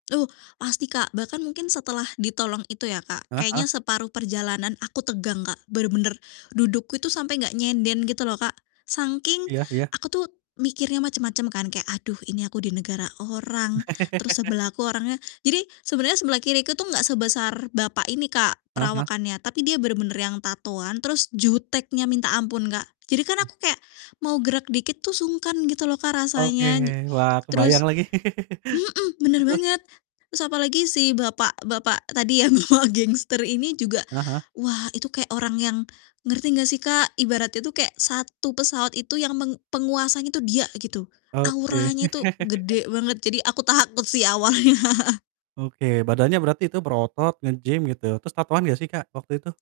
Uh pasti Kak bahkan mungkin setelah ditolong itu ya Kak Heeh heeh. kayaknya separuh perjalanan aku tegang Kak, bener-bener dudukku itu sampai gak nyender gitu loh Kak. Saking Iya iya. aku tuh mikirnya macem-macem kan kayak, "Aduh ini aku di negara orang terus sebelah aku orangnya" jadi sebenarnya sebelah kiriku tuh gak sebesar bapak ini Kak, Heeh heeh. perawakannya, tapi dia bener-bener yang tatoan terus juteknya minta ampun Kak. Jadi kan Mmm. aku kayak mau gerak dikit tuh sungkan gitu loh Kak Oke, rasanya di wah terus kebayang lagi. mhm, bener Terus terus? banget, terus apalagi si bapak-bapak tadi ya bapak gangster ini juga, Heeh heeh. wah itu kayak orang yang ngerti gak sih Kak? Ibaratnya itu kayak satu pesawat itu yang meng penguasanya tuh dia gitu. Oke. Auranya tuh gede banget jadi aku takut sih awalnya. Oke. Badannya berarti itu berotot, nge-gym gitu, terus tatoan gak sih Kak waktu itu?